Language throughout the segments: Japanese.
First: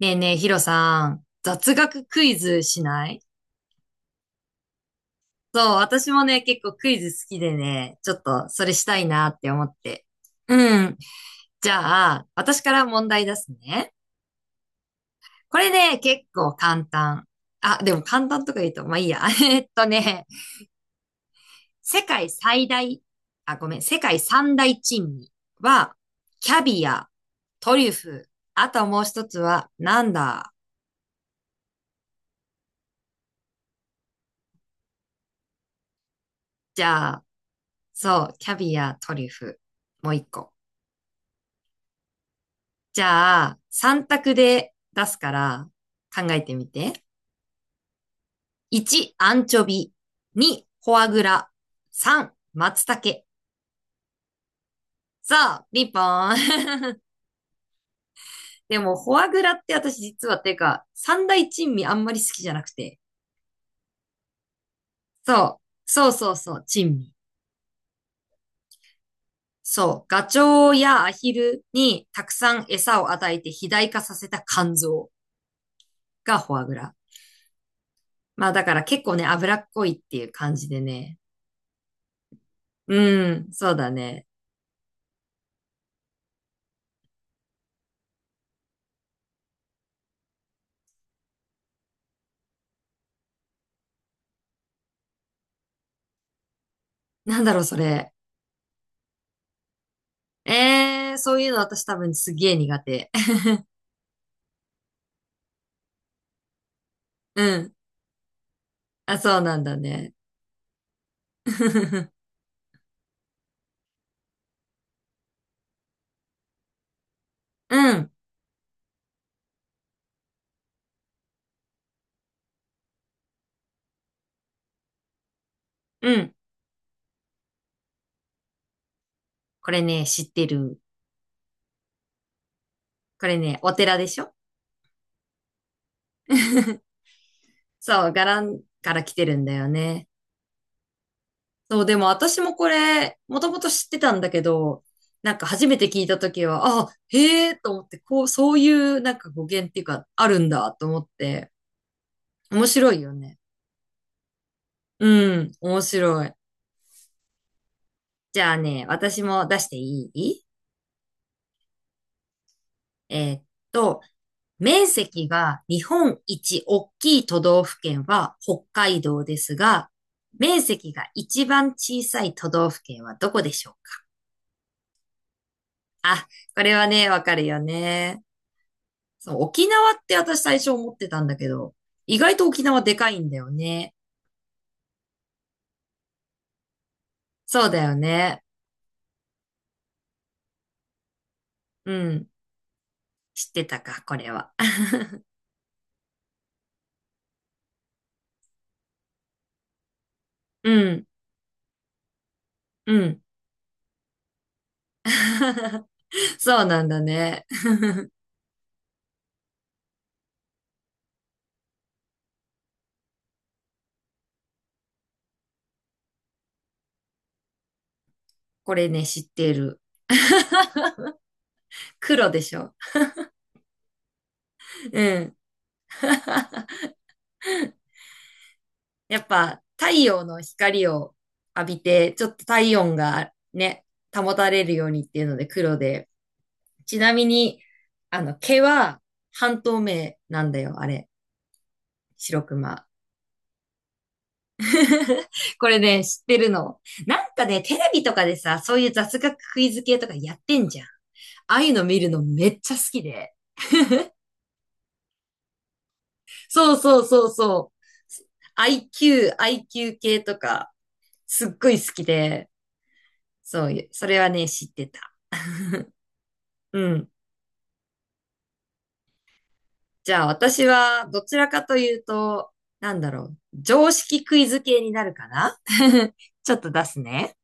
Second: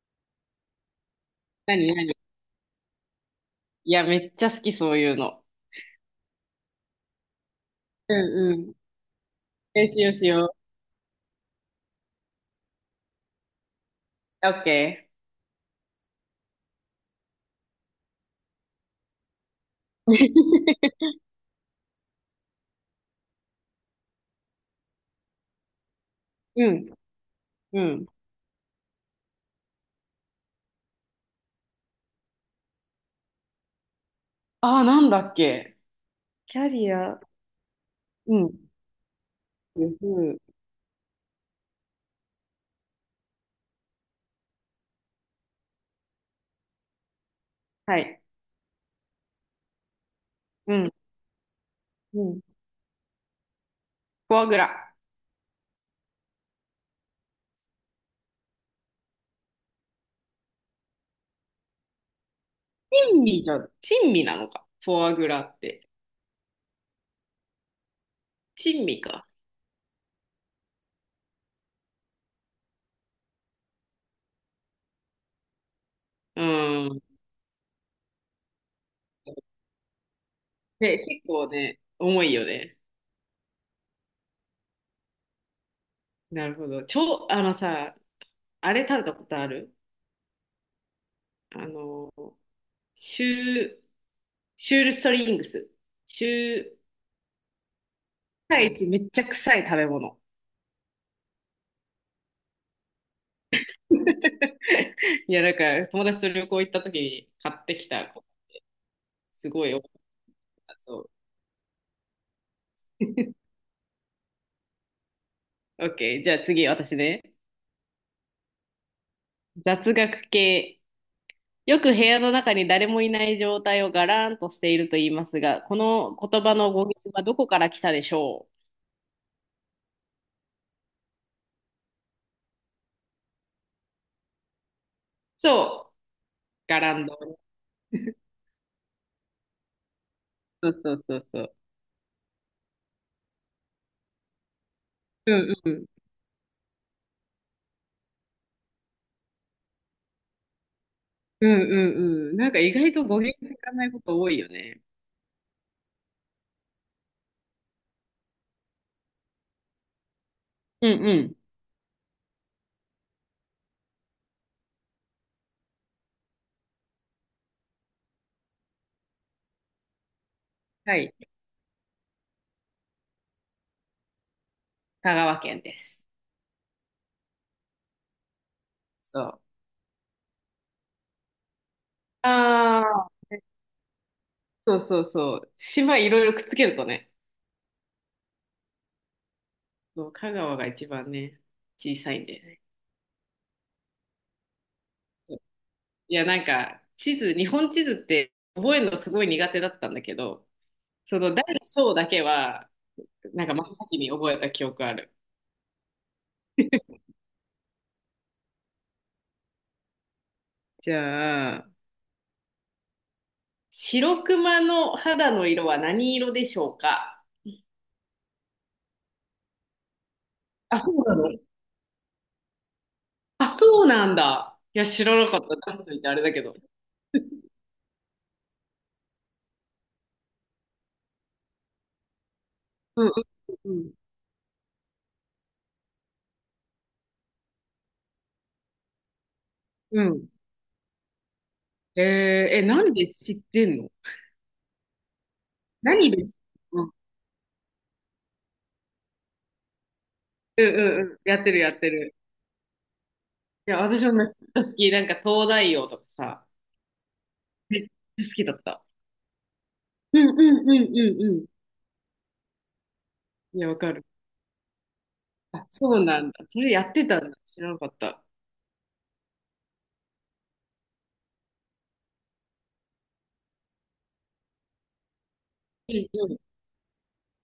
ねえねえ、ヒロさん、雑何学何。クイズしない？いや、めっちゃ好き、そういうの。そう、私もね、結構クイズ好きでね、ちょうっとんうそれん。したいなって思っ練て。習しようん。じゃあ、私から問題出すね。う。オッケこれね、結構簡単。あ、でも簡単とか言うと、まあいいや。ー。世界最大、あ、ごめん、世界三大珍味は、キャうビん、ア、トうリュん。フ、あともう一つは、なんだ？ああ、なんだっけ。キャじリゃア、あ、そう、うキん。ャビア、トリュフ、うもう一ん、個。じゃあ、3択で出すから考えてみて。はい。1、アンチョビ。2、うフん、ォアグラ。う3、ん。松茸。フォアグラ。さあ、リンポーン。でも、フォアグラって私実はっていうか、三大珍味あんまり好きじゃなくて。珍味じゃ、珍味なのか。フォアグラっそう。て。そうそうそう、珍味。珍味か。そう。ガチョウやアヒルにたくさん餌を与えて肥大化させた肝臓がうフォアグラ。ん。まあだから結構ね、脂っこいっていう感じでで、ね。結構ね、重いよね。うん、そうだね。なるほど。超、あのさ、あれ食べたことある？あの、シュー、シュールストリングス。シュー、なんだろう、それ。世界一めっちゃ臭い食べ物。そういうの私多分すげえ苦手。いや、なんか、友達と旅行行った時に う買っん。てきた、あ、そうすなんごいだ多かっね。た、そ う。OK。じゃあ次、私ね。うん、雑学系。よく部屋の中に誰もいない状態をガラーンとしていると言いますが、こうのん。言葉の語源はどこから来たでしょう？これね、知ってる。これね、お寺でしょ？ そう。ガランド。そう、伽藍から来てるんだよね。そうそうそうそう。そう、でも私もこれ、もともと知ってたんだけど、うなんかん初うめん。て聞いたときは、あ、へえと思って、こう、そういうなんか語源っていうか、あるんだと思っうて、んうんうん。なんか面意外白いとよ語源ね。知らないこと多いよね。うん、面白い。じゃあね、私も出していい？うんうん。えーっと、面積が日本一大きい都道府県は北海道ですが、面積はがい。一番小さい都道府県はどこでしょうか？香川県です。あ、これはね、わかるよね。そそう。う、沖縄って私最初思ってたんだけど、意あ外と沖縄でかーいんだよね。そうそうそう。島いろいろくっつけるとね、そうだよね。そう香川が一番ね、う小さいんん。でね。知ってたか、これは。いや、なんか、地図、日本地図って覚えるのすごい苦手だったんだけど、うん、その大小だけは、うん。なんか真っ先に覚えた記憶ある。そうなんだね。じゃあ、白熊の肌の色は何色でしょうか？これね、知ってる。あ、そうなの？黒でしょ。あ、そうなんだ。いや、知らうなん。かった。出しといてあれだけど。やっぱ太陽の光を浴びて、ちょっと体温うんがうね、ん保たれるようにっていうので黒で、ちなみに、毛は半透うん。う明ん。なんだよ、あれ。え白ー、え、熊。なんで知ってんの？ これね、何知っで知ってるての。んの？なんかね、テレビとかでさ、そういう雑学クイズ系とかやってうんんじゃん。あうんうん。やってるあやいうっのて見るる。のめっちゃ好きで。いや、私もめっちゃ好き。なんか東大王とかさ、そうそうそうそう。めっちゃ好きだった。IQ、IQ う系んうとんうんうか、んうん。すっごい好きで、いそや、うわいう、かる。それはね、知ってた。あ、そうなんだ。それうやってん。たんだ。知らなかった。じゃあ私はどちらかというと、なんだろう、常識クイズ系になるかな。 うん うんちょっと出すね。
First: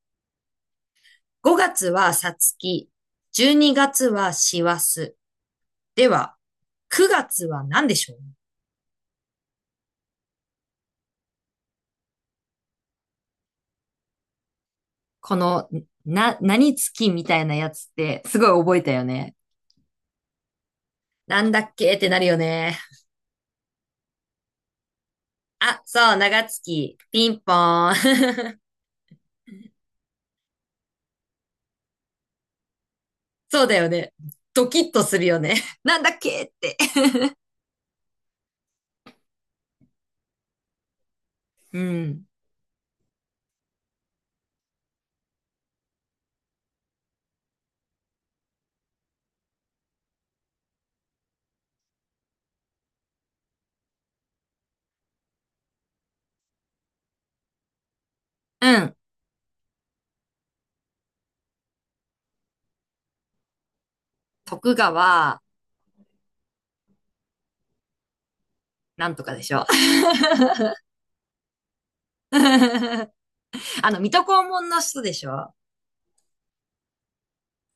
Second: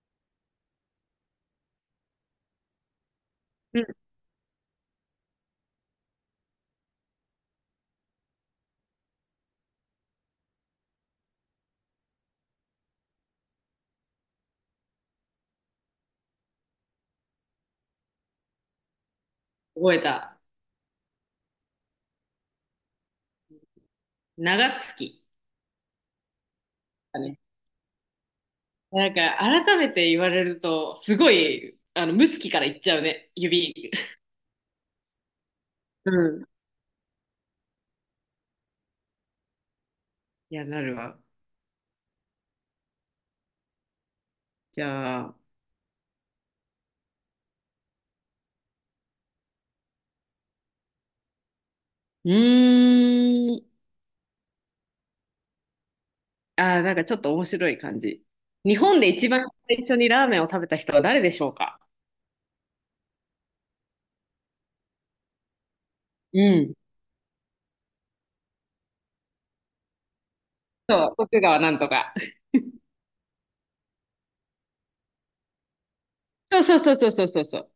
5月はさつき、12うん。月はしわす。では、9月は何でしょう？この、何月みたいなやつってすごい覚えたよね。覚えた。なんだっけってなるよね。長月あ、そう、長月、だピね。ンポーン。なんか、改めて言われると、すごい、ム月からいっちゃうね。そう指。だよね。ドキッとするよね。なんだうっけん。って。いや、なるわ。うん。じゃあ、うーん。あー、なんかちょっと面白い感じ。う日ん。本で一番最初にラーメンを食べた人は誰でしょうか？徳川、うん。なんとかでしょ。そう、徳川なんとか。あの、水戸黄門の人でしょ。そうそうそうそうそうそうそう。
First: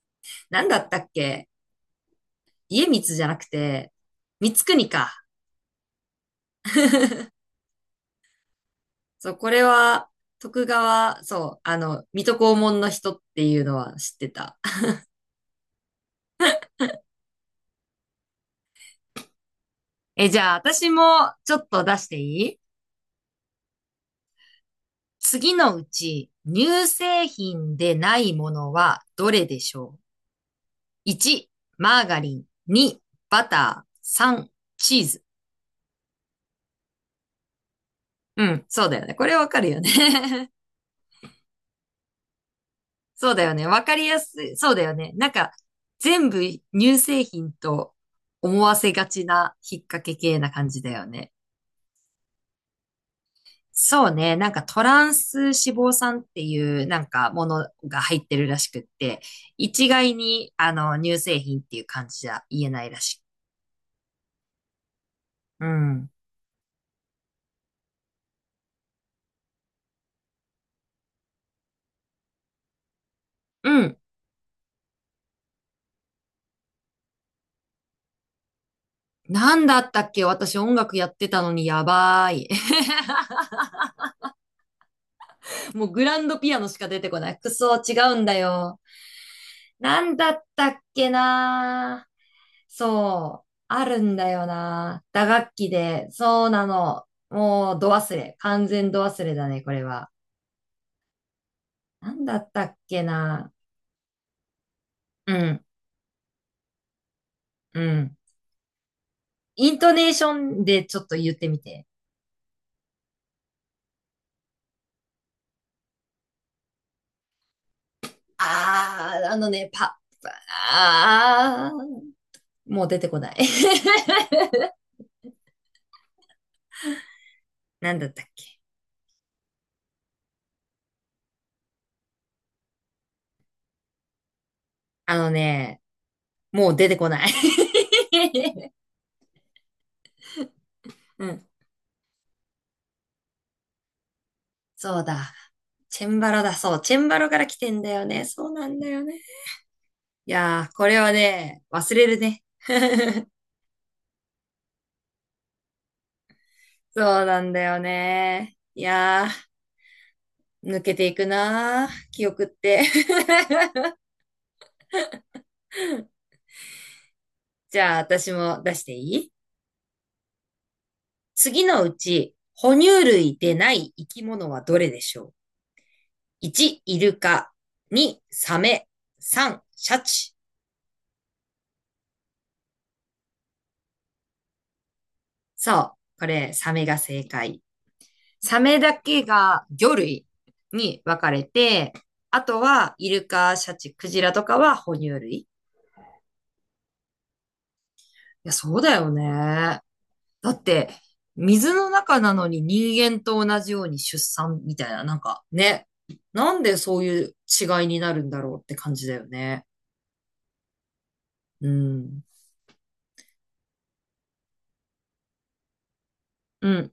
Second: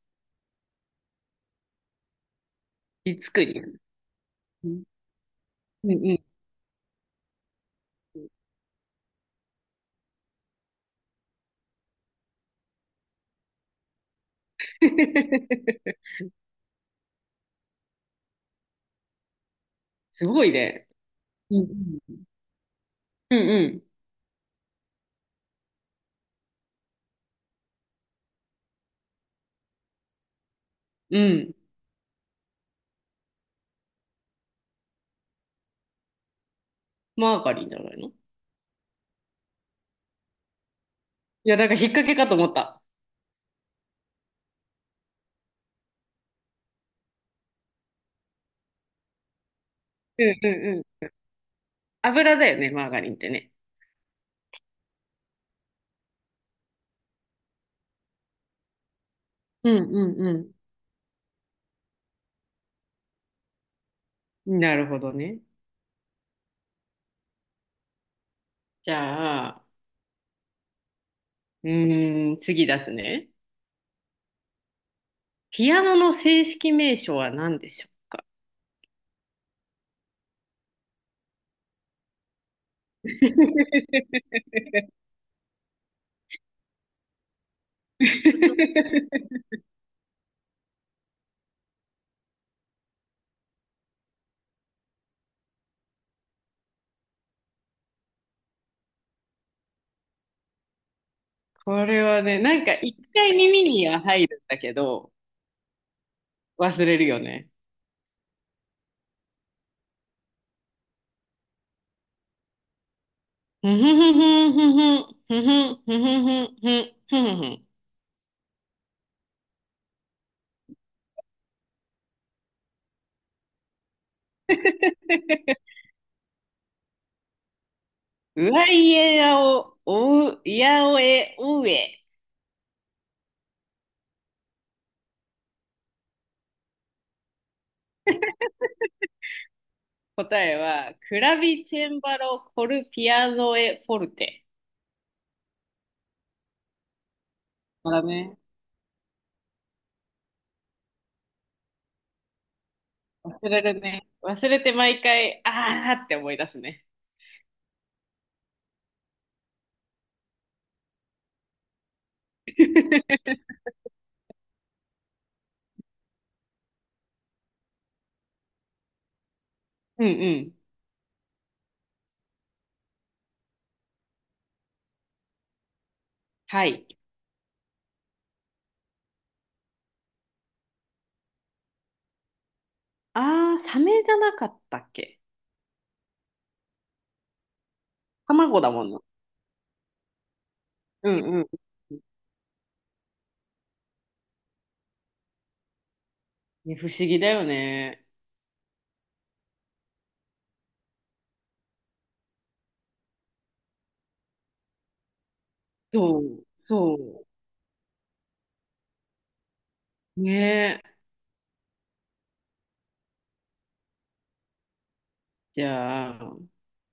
なんだったっけ？家光いじゃつなくくに。うて、光国ん、か。うん、うん。そう、これは、徳川、そう、あの、水戸黄門の人っていうのは知ってた。すえ、じごゃいあ、ね。私もちうょっと出ん、しうてん。いい？うん、次のうち、乳製品でないものはどれでしょう？ う 1、ん。マーガリン。2、バター。3、チーズ。マーガリンじゃないの？いうん、そうだよね。これわかるよね。や、なんか引っ掛けかと思った。そうだよね。わかりやすい。そうだよね。なんか、全部乳製品と思わせがちな引っ掛けうん、系うな感ん、じだうん。よね。油だよね、マーガリンってね。そうね。なんかトランス脂肪酸っていうなんかものが入ってるらしくって、う一ん、概うにん、あの乳製品っていう感じじゃ言えないらしい。うん。なるほどね。うん。じゃあ、次出すね。うん。ピアノの正式名称は何でしょうか？ なんだったっけ？私音楽やってたのにやばい。もうグランドピアノしか出てこない。くそ、違うんだよ。なんだったっけな。そう、あるんだよな。打楽器で、そうなの。もう、ど忘れ。完全ど忘れだね、これは。これなはんだね、っなたんかっ一け回な。耳には入るんだけど、うん、忘れるよね。うん。イントネーションでちょっと言ってみて。ふふふふふふふふふふふふふ、あのね、パ、あー、もう出てこない。なんだったっうけ。わいえやお、おう、いやおえ、おうえ。あのね、もう出てこない。答えは、クうラん、ビチェンバロ、コルピアノエ、フォルテ。そうだ。チェンバロだ、そう。チェンバロから来てんそだだよね。ね。そうなんだよね。いやー、これはね、忘れるね。忘れるね。忘れて毎回、あーって思い出すね。そうなんだよね。いやー、抜けていくなー、記憶って。じゃあ、私も出していい？うんうん。次のうち、哺乳類でない生き物はどれでしょう？ は 1、い。イルカ。2、サメ。3、シャチ。あー、サメじゃなかったっけ？そう、これ、サメが正解。サ卵だメもんだな。けが魚類にう分んかうれん。て、あとは、イルカ、シャチ、クジラとかは哺乳類。いね、不思議だよね。や、そうだよね。だって、水の中なのに人間と同じように出産みたいな、なんかね、そう、なんでそういそう違いになるんだろうって感じだよね。う。ね。うん。じゃあ、うん。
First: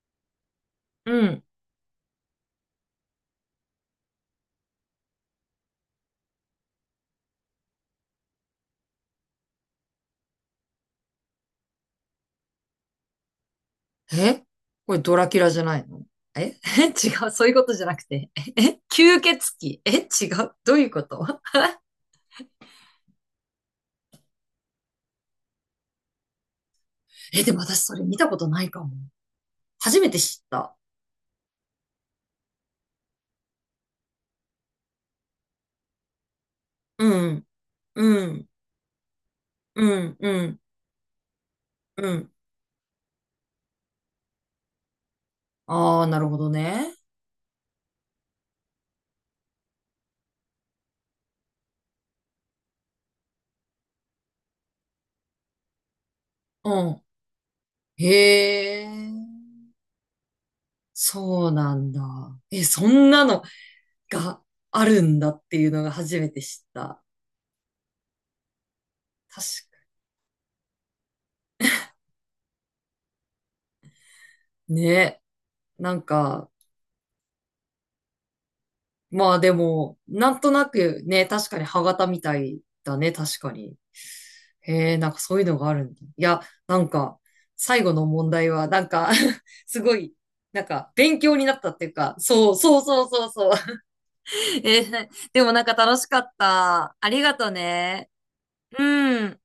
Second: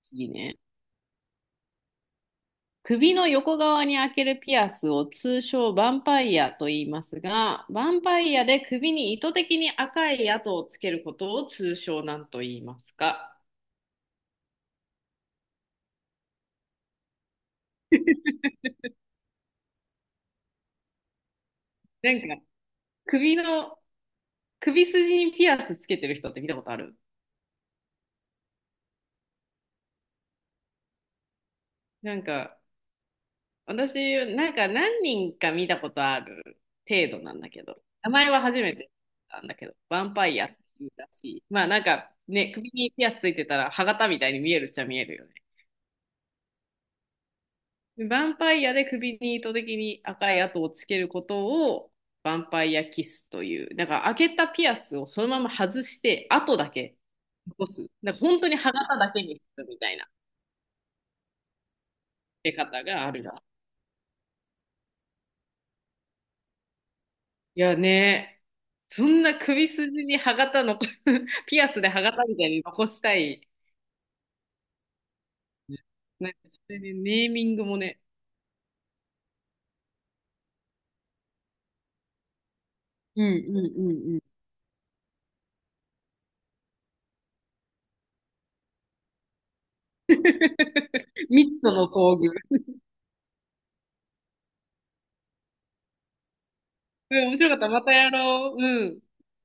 次ね。うん。首の横側に開けるピアスを通称ヴァンパイアと言いますが、ヴァンパイアで首に意図的に赤い跡をつけることを通称なんと言いますか？え？これドラキュラじゃないの？え？ 違う。そういうことじゃなくて。え？吸血鬼？え？違う。どういうこと？なんか、首の、首筋にピアスつけてる人って見たことある？え、でも私それ見たことないかも。初めて知った。なんか、私、なんか何人か見たことあるう程度なんん。だけど、名う前はん。初めてなんだけど、うヴァンん。パイうアってん。言うらしい。まあなんうか、ん。ね、首にピアスついてたら、歯型みたいに見えるっちゃ見えるよね。ああ、なるほどね。ヴァンパイアで首に糸的に赤い跡をつけることをヴァンパイアキスという、だから開けたピアスをそのまま外して跡うだけん。残す。なんか本当に歯へえ。型だけにするみたいなそうなんだ。出え、方そがんあなるのな。があるんだっていうのが初めて知った。いやね、そんな確首か筋に歯型の ピアスで歯型みたいに残したい。にね。なんなんかか、それでネーミングもね。まあでも、なんとなくね、確かに歯型みたいだね、う確かんうんに。うんうん。へえ、なんかそういうのがあるんだ。いや、なんか、最後の問題は、なんか、 すごい、なんか、勉 強に未なっ知たとっていのうか、遭遇。そう、そうそうそうそう。でもなんか楽しかった。あうりん、が面白とかった。またね。やろう。ううん。ん。